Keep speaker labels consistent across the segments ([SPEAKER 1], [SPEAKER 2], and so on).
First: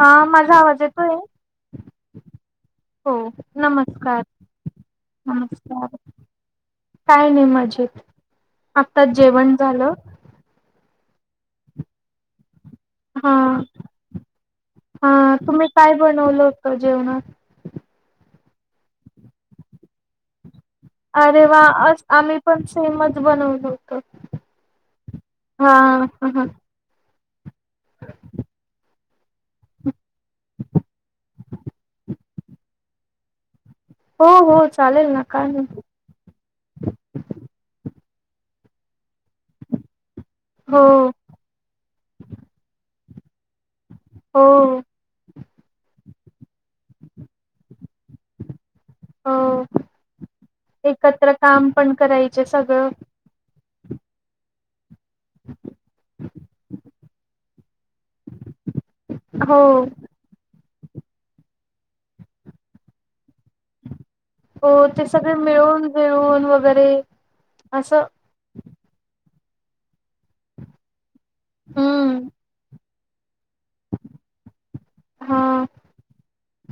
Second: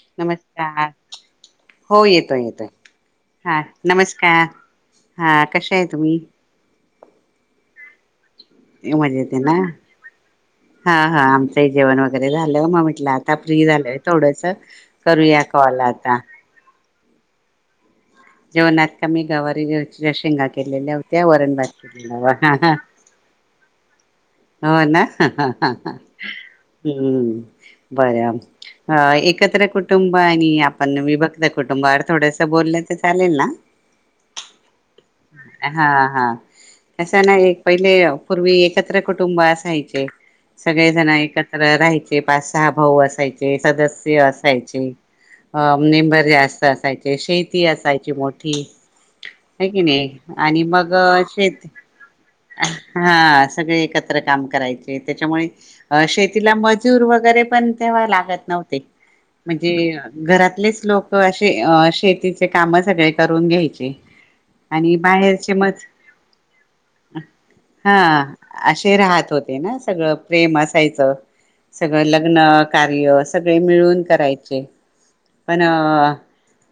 [SPEAKER 1] हा माझा आवाज
[SPEAKER 2] नमस्कार
[SPEAKER 1] येतोय
[SPEAKER 2] हो येतोय येतोय हा नमस्कार हा कश्या आहे
[SPEAKER 1] नमस्कार
[SPEAKER 2] तुम्ही?
[SPEAKER 1] काय नाही मजेत आत्ता
[SPEAKER 2] मजेत आहे ना
[SPEAKER 1] जेवण झालं
[SPEAKER 2] हा हा आमचही जेवण वगैरे झा ल म म्हटलं
[SPEAKER 1] हा
[SPEAKER 2] आता फ्री झालय थोडस
[SPEAKER 1] हा
[SPEAKER 2] करूया
[SPEAKER 1] तुम्ही
[SPEAKER 2] कॉल
[SPEAKER 1] काय
[SPEAKER 2] आता
[SPEAKER 1] बनवलं होतं जेवणात
[SPEAKER 2] जेवणात का मी गवारीच्या शेंगा केलेल्या होत्या
[SPEAKER 1] अरे
[SPEAKER 2] वरण
[SPEAKER 1] वा
[SPEAKER 2] भात
[SPEAKER 1] आज आम्ही पण
[SPEAKER 2] केलेल्या
[SPEAKER 1] सेमच बनवलं होत
[SPEAKER 2] हो ना
[SPEAKER 1] हा ह
[SPEAKER 2] [unintelligible] हा एक एकत्र कुटुंब आणि आपण विभक्त कुंटूबावर थोडंस त्या बोलल्या चालेल ना?
[SPEAKER 1] हो हो चालेल ना काय नाही
[SPEAKER 2] हा, हा कसं आहे ना पहिले पूर्वी एकत्र कुटुंब असायचे
[SPEAKER 1] हो
[SPEAKER 2] सगळे जण एकत्र राहायचे पाच सहा भाऊ आस असायचे सदस्य
[SPEAKER 1] हो
[SPEAKER 2] असायचे [unintelligible] जास्त असायचे शे ती असायची मोठी
[SPEAKER 1] हो
[SPEAKER 2] होय कणी आणि मग
[SPEAKER 1] एकत्र काम
[SPEAKER 2] शेती
[SPEAKER 1] पण करायचे सगळं
[SPEAKER 2] हा सगळे एकत्र काम करायचे ते त्याच्यामुळे शेतीला मजूर वगैरे पण तेव्हा लागत नव्हते
[SPEAKER 1] हो
[SPEAKER 2] म्हणजे घरातलेच लोक असे अ शेतीचे काम सगळे- करून घ्यायचे.
[SPEAKER 1] हो
[SPEAKER 2] आणि
[SPEAKER 1] ते सगळे
[SPEAKER 2] बाहेरचे मग
[SPEAKER 1] मिळून मिळून वगैरे
[SPEAKER 2] हा
[SPEAKER 1] असं
[SPEAKER 2] असे राहा राहात होते ना सगळं प्रेम असायचं सगळं
[SPEAKER 1] हम्म
[SPEAKER 2] लग्न- कार्य सगळे मिळून करायचे पण
[SPEAKER 1] हा
[SPEAKER 2] आआ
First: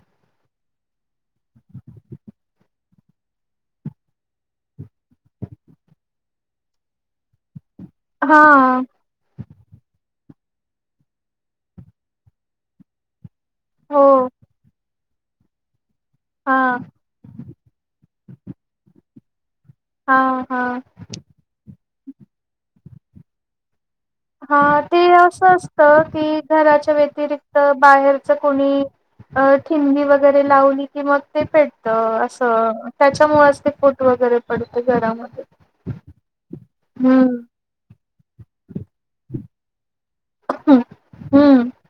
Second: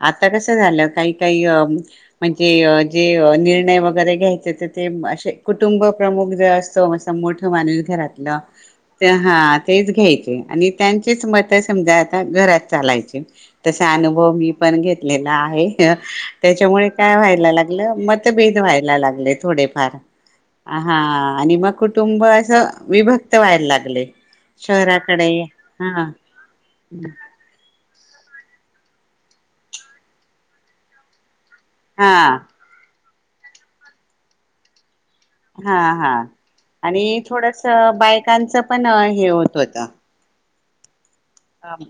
[SPEAKER 2] आता कसं झालं काही काही म्हणजे जे निर्णय वगैरे घ्यायचे ते असे कुटुंब प्रमुख जे असतो म मोठं माणूस घरातलं
[SPEAKER 1] हा
[SPEAKER 2] ते हात- तेच घ्यायचे आणि त्यांचेच मत समजा आता घरात चालायचे तसा
[SPEAKER 1] हो
[SPEAKER 2] अनुभव मी पण घेत- लेला आहे.
[SPEAKER 1] हा
[SPEAKER 2] त्याच्यामुळे काय व्हायला लागलं मतभेद व्हायला लागलेत थोडे फार हा आणि मग कुटुंब असं विभक्त व्हायला लागले.
[SPEAKER 1] हा ते
[SPEAKER 2] शहराकडे
[SPEAKER 1] असं असत
[SPEAKER 2] हा
[SPEAKER 1] की घराच्या व्यतिरिक्त बाहेरच कोणी ठिणगी वगैरे लावली कि म ते पेटत
[SPEAKER 2] हा
[SPEAKER 1] असं त्यांच्यामुळेच ते फोटो वगैरे पडते.
[SPEAKER 2] हा हा आणि
[SPEAKER 1] हम्म
[SPEAKER 2] थोडस बायकांच पण हे होत होत.
[SPEAKER 1] हू हू
[SPEAKER 2] ह अम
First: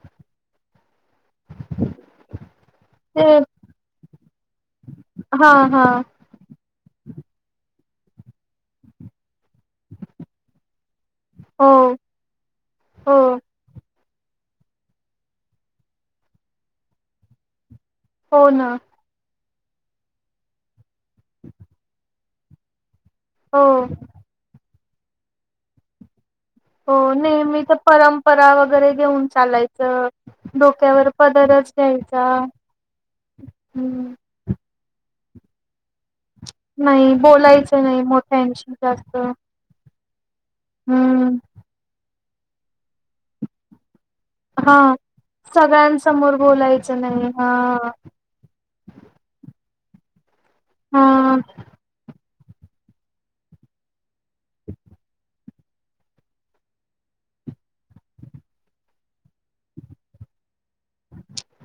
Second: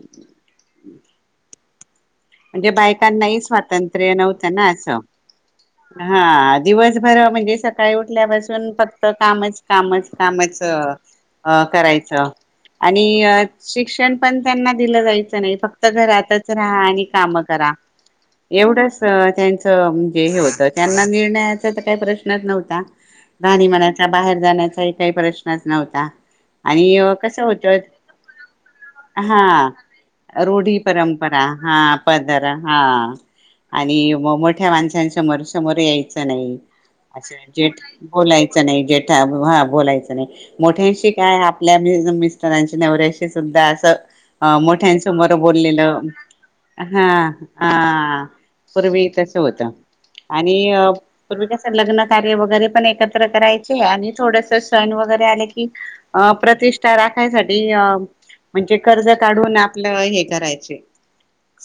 [SPEAKER 1] [unintelligible]
[SPEAKER 2] म्हणजे
[SPEAKER 1] ते
[SPEAKER 2] बायकांनाही स्वातंत्र्य नव्हतं ना असं
[SPEAKER 1] हा हा
[SPEAKER 2] हा दिवसभर म्हणजेच सकाळी उठल्यापासून, फक्त कामच कामच कामचं अ
[SPEAKER 1] हो
[SPEAKER 2] करायचं
[SPEAKER 1] हो
[SPEAKER 2] आणि शिक्षण. पण त्यांना दिलं जायचं नाही फक्त घरातच राहा आणि काम करा.
[SPEAKER 1] हो ना
[SPEAKER 2] एवढच त्यांच म्हणजे हे. त्यांना निर्णयाचा तर काही प्रश्नच नव्हता.
[SPEAKER 1] हो
[SPEAKER 2] राणी म्हणायच्या बाहेर जाण्याचा काही प्रश्नच नव्हता.
[SPEAKER 1] हो,
[SPEAKER 2] आणि अ, कसं
[SPEAKER 1] नेहमी तर
[SPEAKER 2] होतं
[SPEAKER 1] परंपरा वगैरे घेऊन
[SPEAKER 2] हा
[SPEAKER 1] चालायचं
[SPEAKER 2] रूढी
[SPEAKER 1] डोक्यावर
[SPEAKER 2] परंपरा
[SPEAKER 1] पदरच
[SPEAKER 2] हा
[SPEAKER 1] घ्यायचा
[SPEAKER 2] पदरा हा आणि
[SPEAKER 1] हम्म.
[SPEAKER 2] म [inaudible] समोर यायचं.
[SPEAKER 1] नाही
[SPEAKER 2] [inaudible] जेठ
[SPEAKER 1] बोलायचं नाही
[SPEAKER 2] बोलायचं
[SPEAKER 1] मोठ्यांशी
[SPEAKER 2] नाही.
[SPEAKER 1] जास्त
[SPEAKER 2] जेठा हा बोलायच. [unintelligible] मोठ्यांशी
[SPEAKER 1] हम्म
[SPEAKER 2] काय आपल्या [inaudible] त्यांची नवऱ्याशी सुद्धा असं, अ
[SPEAKER 1] हा
[SPEAKER 2] मोठ्यांसमोर बोललेलं
[SPEAKER 1] सगळ्यांसमोर बोलायचं
[SPEAKER 2] हा
[SPEAKER 1] नाही
[SPEAKER 2] हा पूर्वी तस होतं. आणि
[SPEAKER 1] हा
[SPEAKER 2] पूर्वी कस लग्नात हे वगैरे पण एकत्र करायचे, आणि थोडस सण वगैरे आले कि अ प्रतिष्ठा राखायसाठी म्हणजे कर्ज काढून आपलं हे करायचे.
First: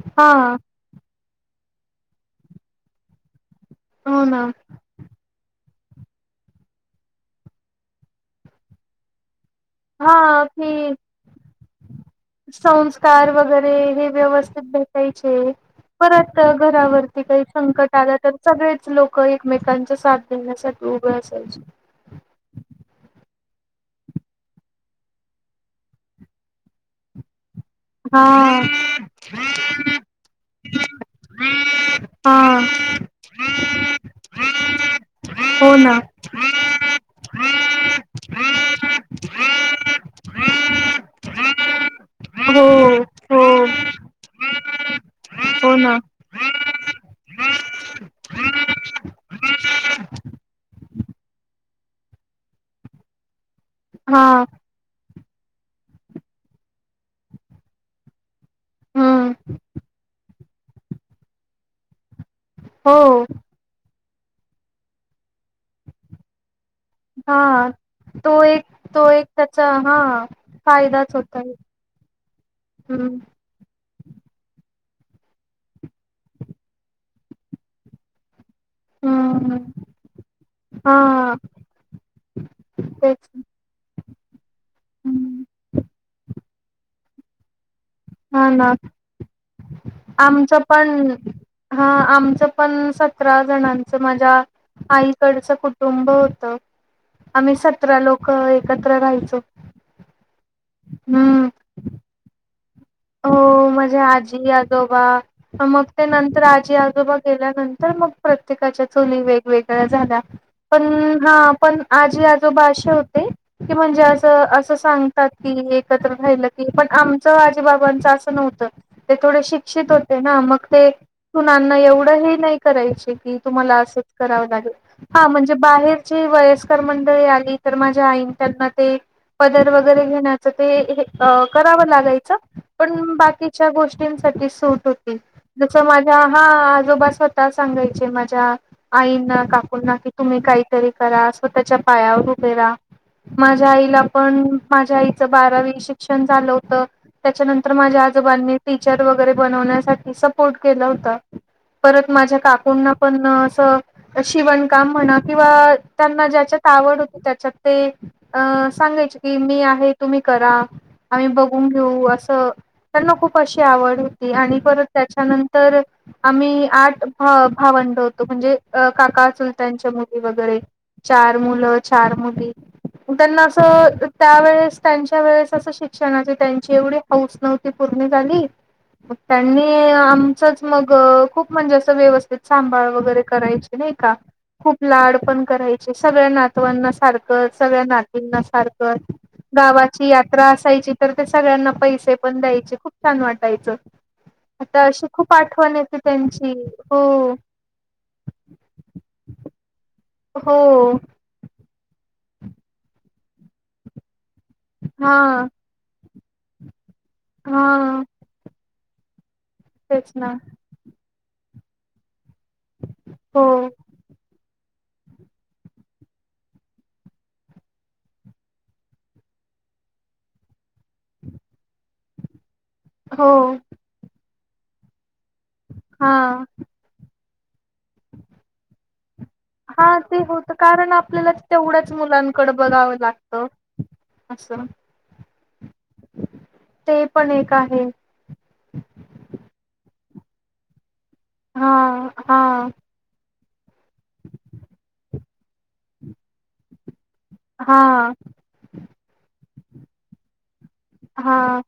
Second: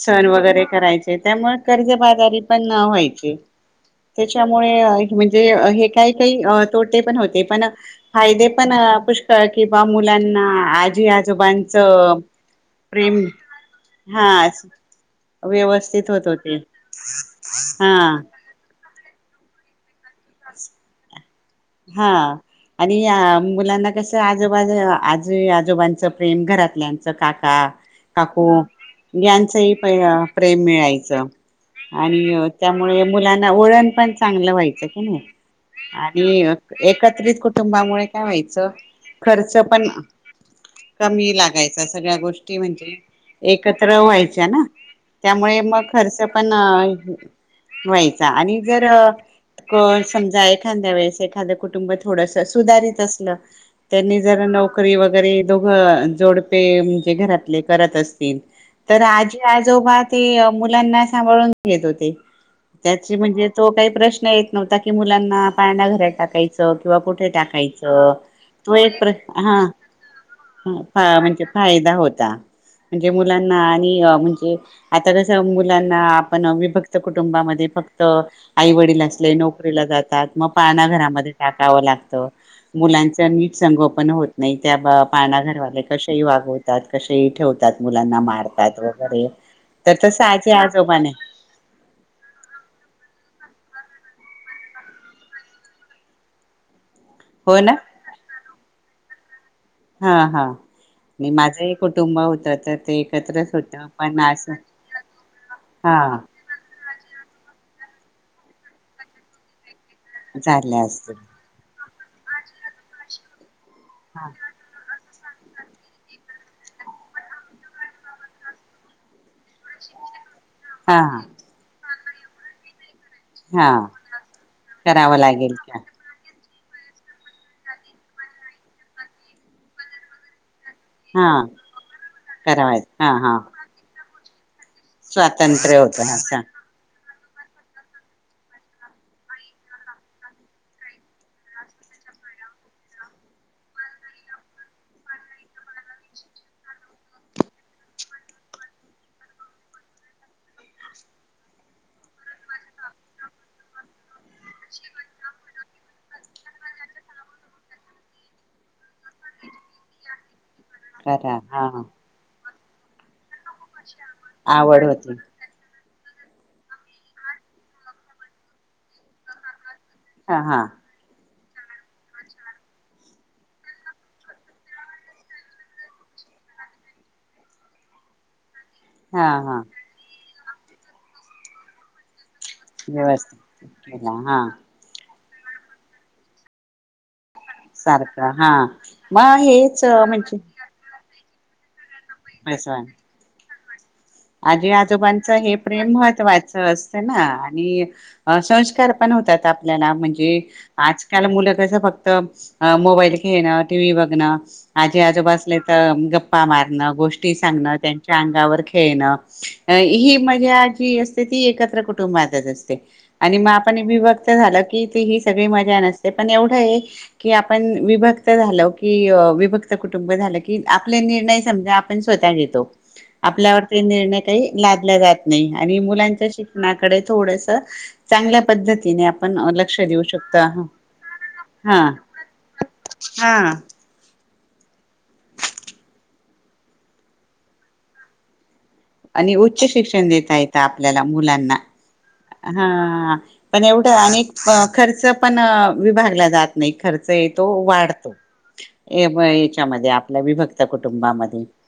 [SPEAKER 2] सण
[SPEAKER 1] हा
[SPEAKER 2] वगैरे करायचे. त्यामुळे कर्जबाजारी पण न व्हायचे.
[SPEAKER 1] हो ना
[SPEAKER 2] त्याच्यामुळे म्हणजे हे. काही काही तोटे पण, होते पण फायदे पण पु् किं बा
[SPEAKER 1] हा
[SPEAKER 2] मुलांना
[SPEAKER 1] ते
[SPEAKER 2] आजी आजोबांच प्रेम
[SPEAKER 1] संस्कार वगैरे हे
[SPEAKER 2] हा
[SPEAKER 1] व्यवस्थित भेटायचे
[SPEAKER 2] व्यवस्थित होत
[SPEAKER 1] परत
[SPEAKER 2] होते हा.
[SPEAKER 1] सगळेचं लोक एकमेकांच्या साथ देण्यासाठी उभे असायचे.
[SPEAKER 2] हा आणि मुलांना कस, आजोबा आजी आजोबांचं प्रेम घरातल्यांचं काक हा
[SPEAKER 1] हा
[SPEAKER 2] काकू यांचही प प्रेम मिळायचं,
[SPEAKER 1] हा
[SPEAKER 2] आणि त्यामुळे मुलांना ओळण पण चांगलं व्हायचं की नाही.
[SPEAKER 1] हो ना.
[SPEAKER 2] [inaudible] एकत्रित. कुटुंबामुळे काय व्हायचं खर्च पण कमी लागायच. सगळ्या गोष्टी
[SPEAKER 1] हो
[SPEAKER 2] म्हणजे,
[SPEAKER 1] हो
[SPEAKER 2] एकत्र व्हायच्या ना, त्यामुळे
[SPEAKER 1] हो
[SPEAKER 2] मग
[SPEAKER 1] ना
[SPEAKER 2] खर्च पण व्हायचा आणि जर समजा एखांद्या वेळेस. एखाद कुटुंब थोडस सुधारित असण. त्यांनी
[SPEAKER 1] हा
[SPEAKER 2] जरा नोकरी वगैर. वगैरे दोघं जोडपे म्हणजे घरातले करत असतील तर
[SPEAKER 1] हम्म
[SPEAKER 2] आजी आजोबा ते मुलांना सांभाळून घेत होते त्याची
[SPEAKER 1] हो
[SPEAKER 2] म्हणजे तो काही प्रश्न य नव्ह की मुलाना पाण्या घरा का का हा
[SPEAKER 1] हा
[SPEAKER 2] तर
[SPEAKER 1] एक
[SPEAKER 2] तो
[SPEAKER 1] एक त्याचा हा फायदाच होता
[SPEAKER 2] एक फायदा होता म्हणजे
[SPEAKER 1] हम्म
[SPEAKER 2] मुलांना म्हणजे आता जस मुलांना आपण विभक्त कुटुंबामध्ये फक्त आई वडील असले
[SPEAKER 1] हम्म
[SPEAKER 2] नोकरीला जातात मग पाळणा घरा
[SPEAKER 1] हा
[SPEAKER 2] टाका लागत मुलांच
[SPEAKER 1] तेच
[SPEAKER 2] नीट संगोपन होत नाही त्या पाळणा
[SPEAKER 1] हम्म.
[SPEAKER 2] घरवाले कसेही वागवतात तसेही ठेवते
[SPEAKER 1] हा ना
[SPEAKER 2] तर तसं आजी
[SPEAKER 1] आमचं
[SPEAKER 2] आजोबाने
[SPEAKER 1] पण हा आमचं पण सतरा जणांच माझ्या आईकडचं कुटुंब होत आम्ही
[SPEAKER 2] हो ना
[SPEAKER 1] सतरा लोक एकत्र राहायच
[SPEAKER 2] हा हा म माझही कुटुंब होतं तर ते एकत्रच
[SPEAKER 1] हो
[SPEAKER 2] होतं
[SPEAKER 1] म्हणजे
[SPEAKER 2] पण
[SPEAKER 1] आजी
[SPEAKER 2] असं
[SPEAKER 1] आजोबा मग
[SPEAKER 2] हा
[SPEAKER 1] ते नंतर आजी आजोबा गेल्यानंतर मग प्रत्येकाच्या चूली वेगवेगळ्या झाल्या
[SPEAKER 2] झाले
[SPEAKER 1] पण
[SPEAKER 2] असतील
[SPEAKER 1] हा पण आजी आजोबा असे होते की म्हणजे
[SPEAKER 2] हा
[SPEAKER 1] असं असं सांग एकत्र राहा पण आमच बाबांचं असं नव्हत ते थोडे शिक्षीत होते ना मग ते
[SPEAKER 2] हा
[SPEAKER 1] सुन्नाना एवढ तरीही नाही करायची तुम्हाला
[SPEAKER 2] हा
[SPEAKER 1] अस कराव लागेल
[SPEAKER 2] करावं लागेल
[SPEAKER 1] म्हणजे
[SPEAKER 2] का
[SPEAKER 1] बाहेरची वयस्कर मंडळी आली तर माझ्या आई त्यांना ते पदर वगैरे घे ते
[SPEAKER 2] हा
[SPEAKER 1] करावं लागायचं
[SPEAKER 2] करावाय हा
[SPEAKER 1] पण
[SPEAKER 2] हा
[SPEAKER 1] बाकीच्या गोष्टीं सूट जस
[SPEAKER 2] स्वातंत्र्य होतं
[SPEAKER 1] माझ्या
[SPEAKER 2] असं
[SPEAKER 1] हा आजोबास स् सांगायचे माझ्या आईंना काकूंना कि तुम्ही काहीतरी करा स्वतःच्या पायावर उभेरा माझ्या आईला पण माझ्या आईच बारावी शिक्षण झालं होतं त्याच्यानंतर माझ्या आजोबांनी टीचर वगैरे बनवण्यासाठी सपोर्ट केलं होत परत माझ्या काकूंना पण असं शिवणकाम म्हणा किंवा त्यांना ज्याच्यात आवड होती त्याच्यात ते अ सांगायचे कि मी आहे तुम्ही करा आम्ही
[SPEAKER 2] बरा हा
[SPEAKER 1] बघून घेऊ असं त्यांना खूप खूप अशी आवड होती आणि परत
[SPEAKER 2] आवड होती
[SPEAKER 1] त्याच्यानंतर आम्ही आठ भा भावंडवतो म्हणजे काका अस मुली
[SPEAKER 2] हा
[SPEAKER 1] वगैरे
[SPEAKER 2] हा
[SPEAKER 1] चार चार मुल चार मुली त्यानां अस त्यावेळेस त्याच्यावेळेस शिक्षणाच जेवढे हाऊस नव्हती पूर्ण झालं [unintelligible]
[SPEAKER 2] हा हा
[SPEAKER 1] तसच मगं खूप म्हणजे असं व्यवस्थित सांभळ वगैरे
[SPEAKER 2] व्यवस्थित
[SPEAKER 1] करायचे नाही
[SPEAKER 2] केला
[SPEAKER 1] का
[SPEAKER 2] हा
[SPEAKER 1] खूप लाड पण करायचे सगळ्या नातवांना सारख सगळ्या
[SPEAKER 2] सारखं
[SPEAKER 1] नातीं
[SPEAKER 2] हा
[SPEAKER 1] सारख
[SPEAKER 2] मग हेच
[SPEAKER 1] गावाची
[SPEAKER 2] म्हणजे
[SPEAKER 1] यात्रा असायची तर ते सगळ्यांना पैसे पण द्यायचे
[SPEAKER 2] बसवा
[SPEAKER 1] खूप छान वाट जायचं.
[SPEAKER 2] आजी आजोबांचं हे प्रेम
[SPEAKER 1] त्यांची
[SPEAKER 2] महत्वाच
[SPEAKER 1] हो
[SPEAKER 2] असतं ना आणि संस्कार पण होतात आपल्याला म्हणजे
[SPEAKER 1] हो
[SPEAKER 2] आजकाल मुलं कस फक्त. त अ मोबाईल घेण, टी. व्ही. बघणं---. आजी आजोबा
[SPEAKER 1] हा.
[SPEAKER 2] असले तर, गप्पा मारणं, गोष्टी सांगणं,
[SPEAKER 1] हा
[SPEAKER 2] त्यांच्या अंगावर खे, येना.
[SPEAKER 1] तेच
[SPEAKER 2] ही
[SPEAKER 1] ना
[SPEAKER 2] मज्या जी असते ती एकत्र त्र कुटूंबात तज असते आणि
[SPEAKER 1] हो
[SPEAKER 2] म आपण विभक्त झाल कि, कि ती ही सगळी मजा नसते पण एवढं आहे की, आपण विभक्त झालो, की विभक्त कुटुंब झालं की, आपले निर्णय समजा आपण स्वतः घेतो.
[SPEAKER 1] हो.
[SPEAKER 2] आपल्यावर ते निर्णय काही लादल्या जात नाही आणि
[SPEAKER 1] हा.
[SPEAKER 2] मुलांच्या शिक्षणाकडे थोडस. चांगल्या पद्धतीने आपण लक्ष
[SPEAKER 1] हा
[SPEAKER 2] देऊ
[SPEAKER 1] ते
[SPEAKER 2] शकतो
[SPEAKER 1] होत कारण आपल्याला
[SPEAKER 2] हा
[SPEAKER 1] तेवढ्याच मुलांकडे बघाव लागत
[SPEAKER 2] हा.
[SPEAKER 1] अस ते पण एक आहे
[SPEAKER 2] आणि उच्च शिक्षण देता येत आपल्या आपल्याला मुलांना
[SPEAKER 1] हां हां
[SPEAKER 2] हा. पण एवढ अन खर्च पण विभागला जात नाही खर्च च येतो
[SPEAKER 1] हां
[SPEAKER 2] वाढतो ए बायचे. त्यामध्ये आपला विभक्त कुटुंबामध्ये
[SPEAKER 1] हा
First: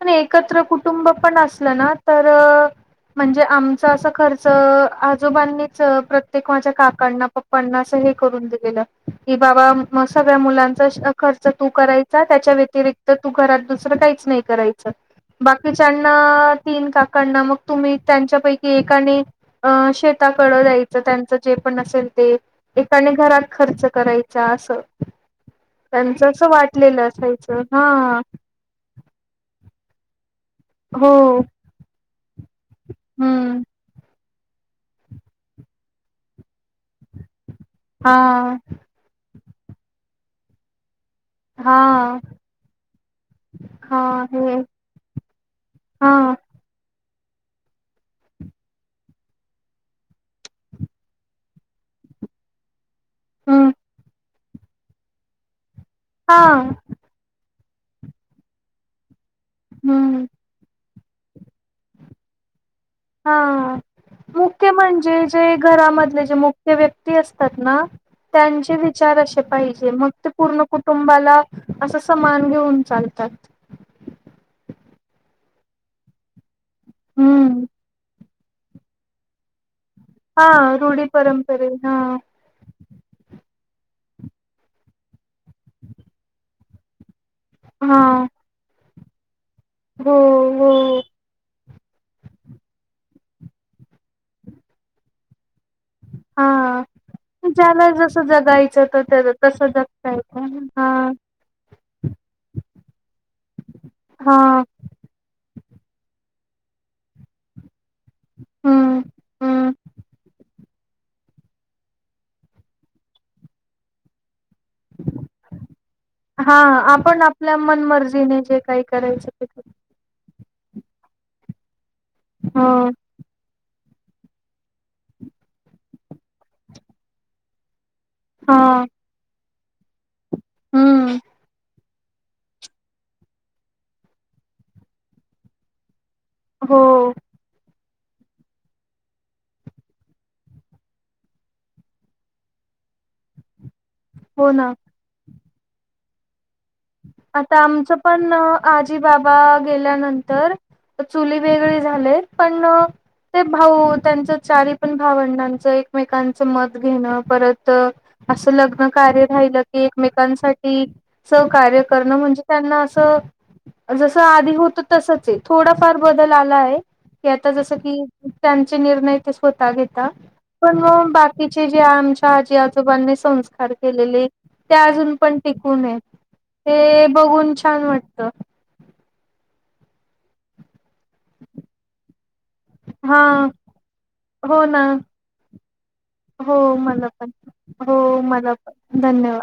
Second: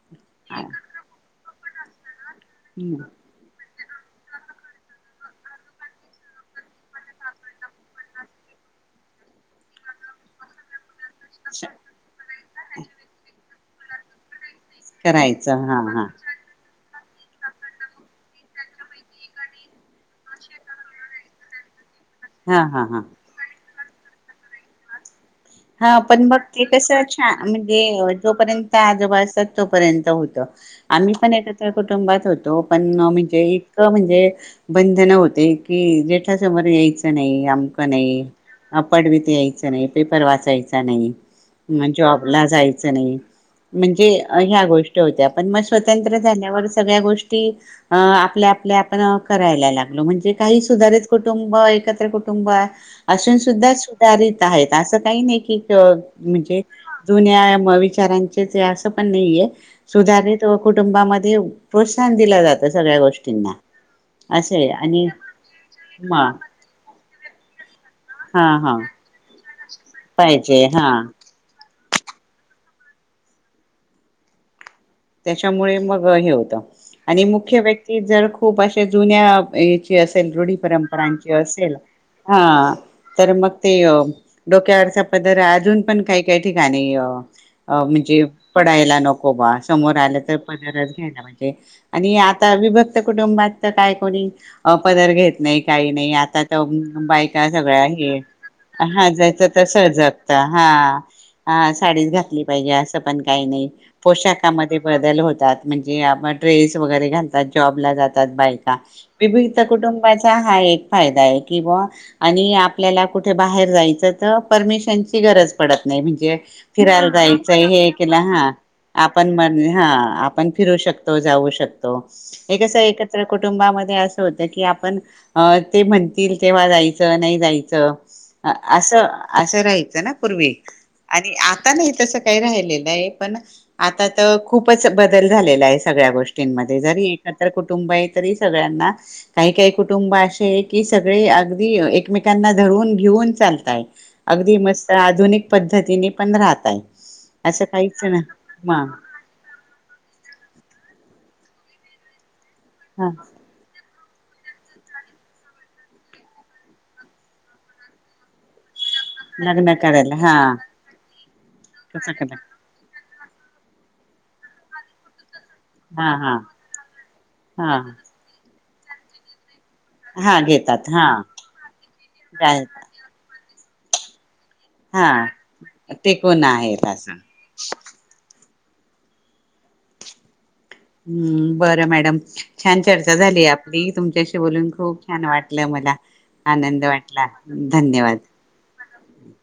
[SPEAKER 1] पण एकत्र कुटुंब पण असलं ना तर
[SPEAKER 2] अच्छा.
[SPEAKER 1] म्हणजे आम च अस खर्च आजोबांनीच प्रत्येक माझ्या काकांना, पप्पांना अस हे करून दिलेलं की बाबा म सगळ्या मुलांचा खर्च तू करायचा त्याच्या व्यतिरिक्त तू घरात दुसरं काहीच नाही. करायचा
[SPEAKER 2] करायचं हा हा
[SPEAKER 1] बाकीच्यांना तीन का कंड मग तुम्ही त्यांच्यापैकी एकाने अ शेताकड जायचं त्यांच जे पण असेल. ते
[SPEAKER 2] हा हा हा.
[SPEAKER 1] एकाने घरात खर्च करायच असं.
[SPEAKER 2] हा पण
[SPEAKER 1] त्यांचं
[SPEAKER 2] मग
[SPEAKER 1] असं
[SPEAKER 2] ते कस
[SPEAKER 1] वाटलेलं
[SPEAKER 2] छान
[SPEAKER 1] असायचं हा
[SPEAKER 2] म्हणजे जोपर्यंत त्या आजोबा असतात तोपर्यंत होतं.
[SPEAKER 1] हो
[SPEAKER 2] आम्ही पण एकत्र कुटुंबात होतो. पण म्हणजे
[SPEAKER 1] हम्म
[SPEAKER 2] इतकं म्हणजे बंधन होते की जे समोर यायचं नाही अमकं
[SPEAKER 1] हा
[SPEAKER 2] नाही अपाट भिती [unintelligible] प्रवास व्हायचा नाही.
[SPEAKER 1] हा
[SPEAKER 2] म जॉबला जायच नाही
[SPEAKER 1] हा
[SPEAKER 2] म्हणजे
[SPEAKER 1] हे
[SPEAKER 2] ह्या गोष्टी होत्या पण, म
[SPEAKER 1] हा
[SPEAKER 2] स्वतंत्र झाल्यावर सगळ्या गोष्टी ते आपल्या आपल्या आपण करायला लागलो. म्हणजे काही सुधारित कुटुंब, एकत्र कुटुंब असून
[SPEAKER 1] हम्म
[SPEAKER 2] सुद्धा सुधारित आहेत अस काही नाही की.
[SPEAKER 1] हा
[SPEAKER 2] म्हणजे जुन्या म विचारांचेच असं पण नाहीय.
[SPEAKER 1] हम्म
[SPEAKER 2] सुधारले तवा कुठ कुटुंबामध्येध्ये प्रोत्साहन दिला जातं. सगळ्या
[SPEAKER 1] हा
[SPEAKER 2] गोष्टींना असं आहे
[SPEAKER 1] मुख्य
[SPEAKER 2] आणि
[SPEAKER 1] म्हणजे जे
[SPEAKER 2] म
[SPEAKER 1] घरामधले जे मुख्य व्यक्ती असतात ना
[SPEAKER 2] हा
[SPEAKER 1] त्यांचे
[SPEAKER 2] हा
[SPEAKER 1] विचार अश पाहिजे मग ते पूर्ण
[SPEAKER 2] पाहिजे हा
[SPEAKER 1] कुटुंबाला असं समान घेऊन चालतात.
[SPEAKER 2] त्याच्यामुळे मग हे होतं आणि मुख्य
[SPEAKER 1] हम्म
[SPEAKER 2] व्यक्ती जर खूप अशे जुन्या या च असेल
[SPEAKER 1] हा
[SPEAKER 2] रूढी परंपरांची
[SPEAKER 1] परंपरे
[SPEAKER 2] असेल
[SPEAKER 1] हा
[SPEAKER 2] हा तर मग ते ते डोक्यावरचा पदर अजून पण काही काही ठिकाणी अ अ
[SPEAKER 1] हा
[SPEAKER 2] म्हणजे पडायला नक हो बाळ समोर
[SPEAKER 1] हो
[SPEAKER 2] आलं तर
[SPEAKER 1] हो
[SPEAKER 2] पदरच घ्यायला म्हणजे आणि आता विभक्त कुटुंबात तर काय कोणी अ पदर घेत नाही. काही नाही आता
[SPEAKER 1] हा
[SPEAKER 2] बायका सगळ
[SPEAKER 1] ज्याला
[SPEAKER 2] हे
[SPEAKER 1] जसं जगायचं तर
[SPEAKER 2] हा
[SPEAKER 1] त्या
[SPEAKER 2] जायच तर
[SPEAKER 1] तसं
[SPEAKER 2] सहज
[SPEAKER 1] जगता
[SPEAKER 2] जातात
[SPEAKER 1] येत
[SPEAKER 2] हा साडीच घातली पाहिजे असं पण काही नाही पोशाख
[SPEAKER 1] हा
[SPEAKER 2] मध्ये बदल होतात. म्हणजे आपण ड्रेस वगैरे घालतात जॉबला जातात. बायका
[SPEAKER 1] हम्म
[SPEAKER 2] विविध
[SPEAKER 1] हम्म
[SPEAKER 2] कुटुंबाचा हा एक फायदा आहे किंवा आणि आपल्याला कुठे बाहेर जायचं तर परमिशनची गरज पडत नाही म्हणजे
[SPEAKER 1] हा
[SPEAKER 2] फिरायला
[SPEAKER 1] आपण आपल्या
[SPEAKER 2] जायचे हे केल
[SPEAKER 1] मनमर्जीने
[SPEAKER 2] हा
[SPEAKER 1] जे काही करायचं ते
[SPEAKER 2] मर्जी
[SPEAKER 1] करू.
[SPEAKER 2] हा आपण फिरू शकतो जाऊ शकतो. हे कस
[SPEAKER 1] हो
[SPEAKER 2] एकत्र कुटुंबामध्ये असं होतं की पण ते म्हण- -तील तेव्हा जायचं नाही जायचं.
[SPEAKER 1] हा
[SPEAKER 2] असं. असं राहायचं ना. पूर्वी
[SPEAKER 1] हम्म
[SPEAKER 2] आणि आता नाही. तस काही राहिलेलं नाही पण आता तर खूपच बदल झालेला आहे सगळ्या गोष्टी -मध्ये
[SPEAKER 1] हो
[SPEAKER 2] जरी एकत्र कुटुंब आहेत. तरी सगळ्यांना काही काही कुटुंब असे आहे की सगळे अगदी एकमेकांना धरून घेऊन चालताय.
[SPEAKER 1] हो
[SPEAKER 2] अगदी
[SPEAKER 1] ना
[SPEAKER 2] मस्त आधुनिक पद्धतीने पण राह -त्यात
[SPEAKER 1] आता
[SPEAKER 2] असं
[SPEAKER 1] आमचं
[SPEAKER 2] काहीच नाही.
[SPEAKER 1] पण अ, आजी बाबा गेल्यानंतर चुली वेगळे झाले. पण
[SPEAKER 2] ह
[SPEAKER 1] ते भाऊ त्यांच चारी पण भावंडांचं एकमेकांचं मत घेणं परत असं लग्न. कार्य राहिलं
[SPEAKER 2] लग्न
[SPEAKER 1] की
[SPEAKER 2] करायला हा
[SPEAKER 1] एकमेकांसाठी स कार्य
[SPEAKER 2] कस
[SPEAKER 1] करणं
[SPEAKER 2] करा
[SPEAKER 1] म्हणजे त्यांना असं. जसं आधी होत तसच हे. थोडाफार
[SPEAKER 2] हा
[SPEAKER 1] बदल
[SPEAKER 2] हा
[SPEAKER 1] आला आहे की आता जस
[SPEAKER 2] हा
[SPEAKER 1] की त्यां. चे निर्णय दे स्वतः. घ
[SPEAKER 2] हा
[SPEAKER 1] पण
[SPEAKER 2] घेतात हा
[SPEAKER 1] मग बाकीचे जे आमच्या आजी
[SPEAKER 2] काय
[SPEAKER 1] आजोबांनी संस्कार खेलेले. ते
[SPEAKER 2] हा
[SPEAKER 1] अजून पण टिकू येत.
[SPEAKER 2] टेकून आहेत
[SPEAKER 1] ते
[SPEAKER 2] असं
[SPEAKER 1] बघून छान वाटत. [inaudible]
[SPEAKER 2] हम्म बरं मॅडम. छान चर्चा
[SPEAKER 1] हा
[SPEAKER 2] झाली आपली तुमच्याशी
[SPEAKER 1] हो
[SPEAKER 2] बोलून
[SPEAKER 1] ना
[SPEAKER 2] खूप छान वाटलं मला
[SPEAKER 1] हो
[SPEAKER 2] आनंद
[SPEAKER 1] मला
[SPEAKER 2] वाटला
[SPEAKER 1] पण हो
[SPEAKER 2] धन्यवाद.
[SPEAKER 1] मला पण धन्यवाद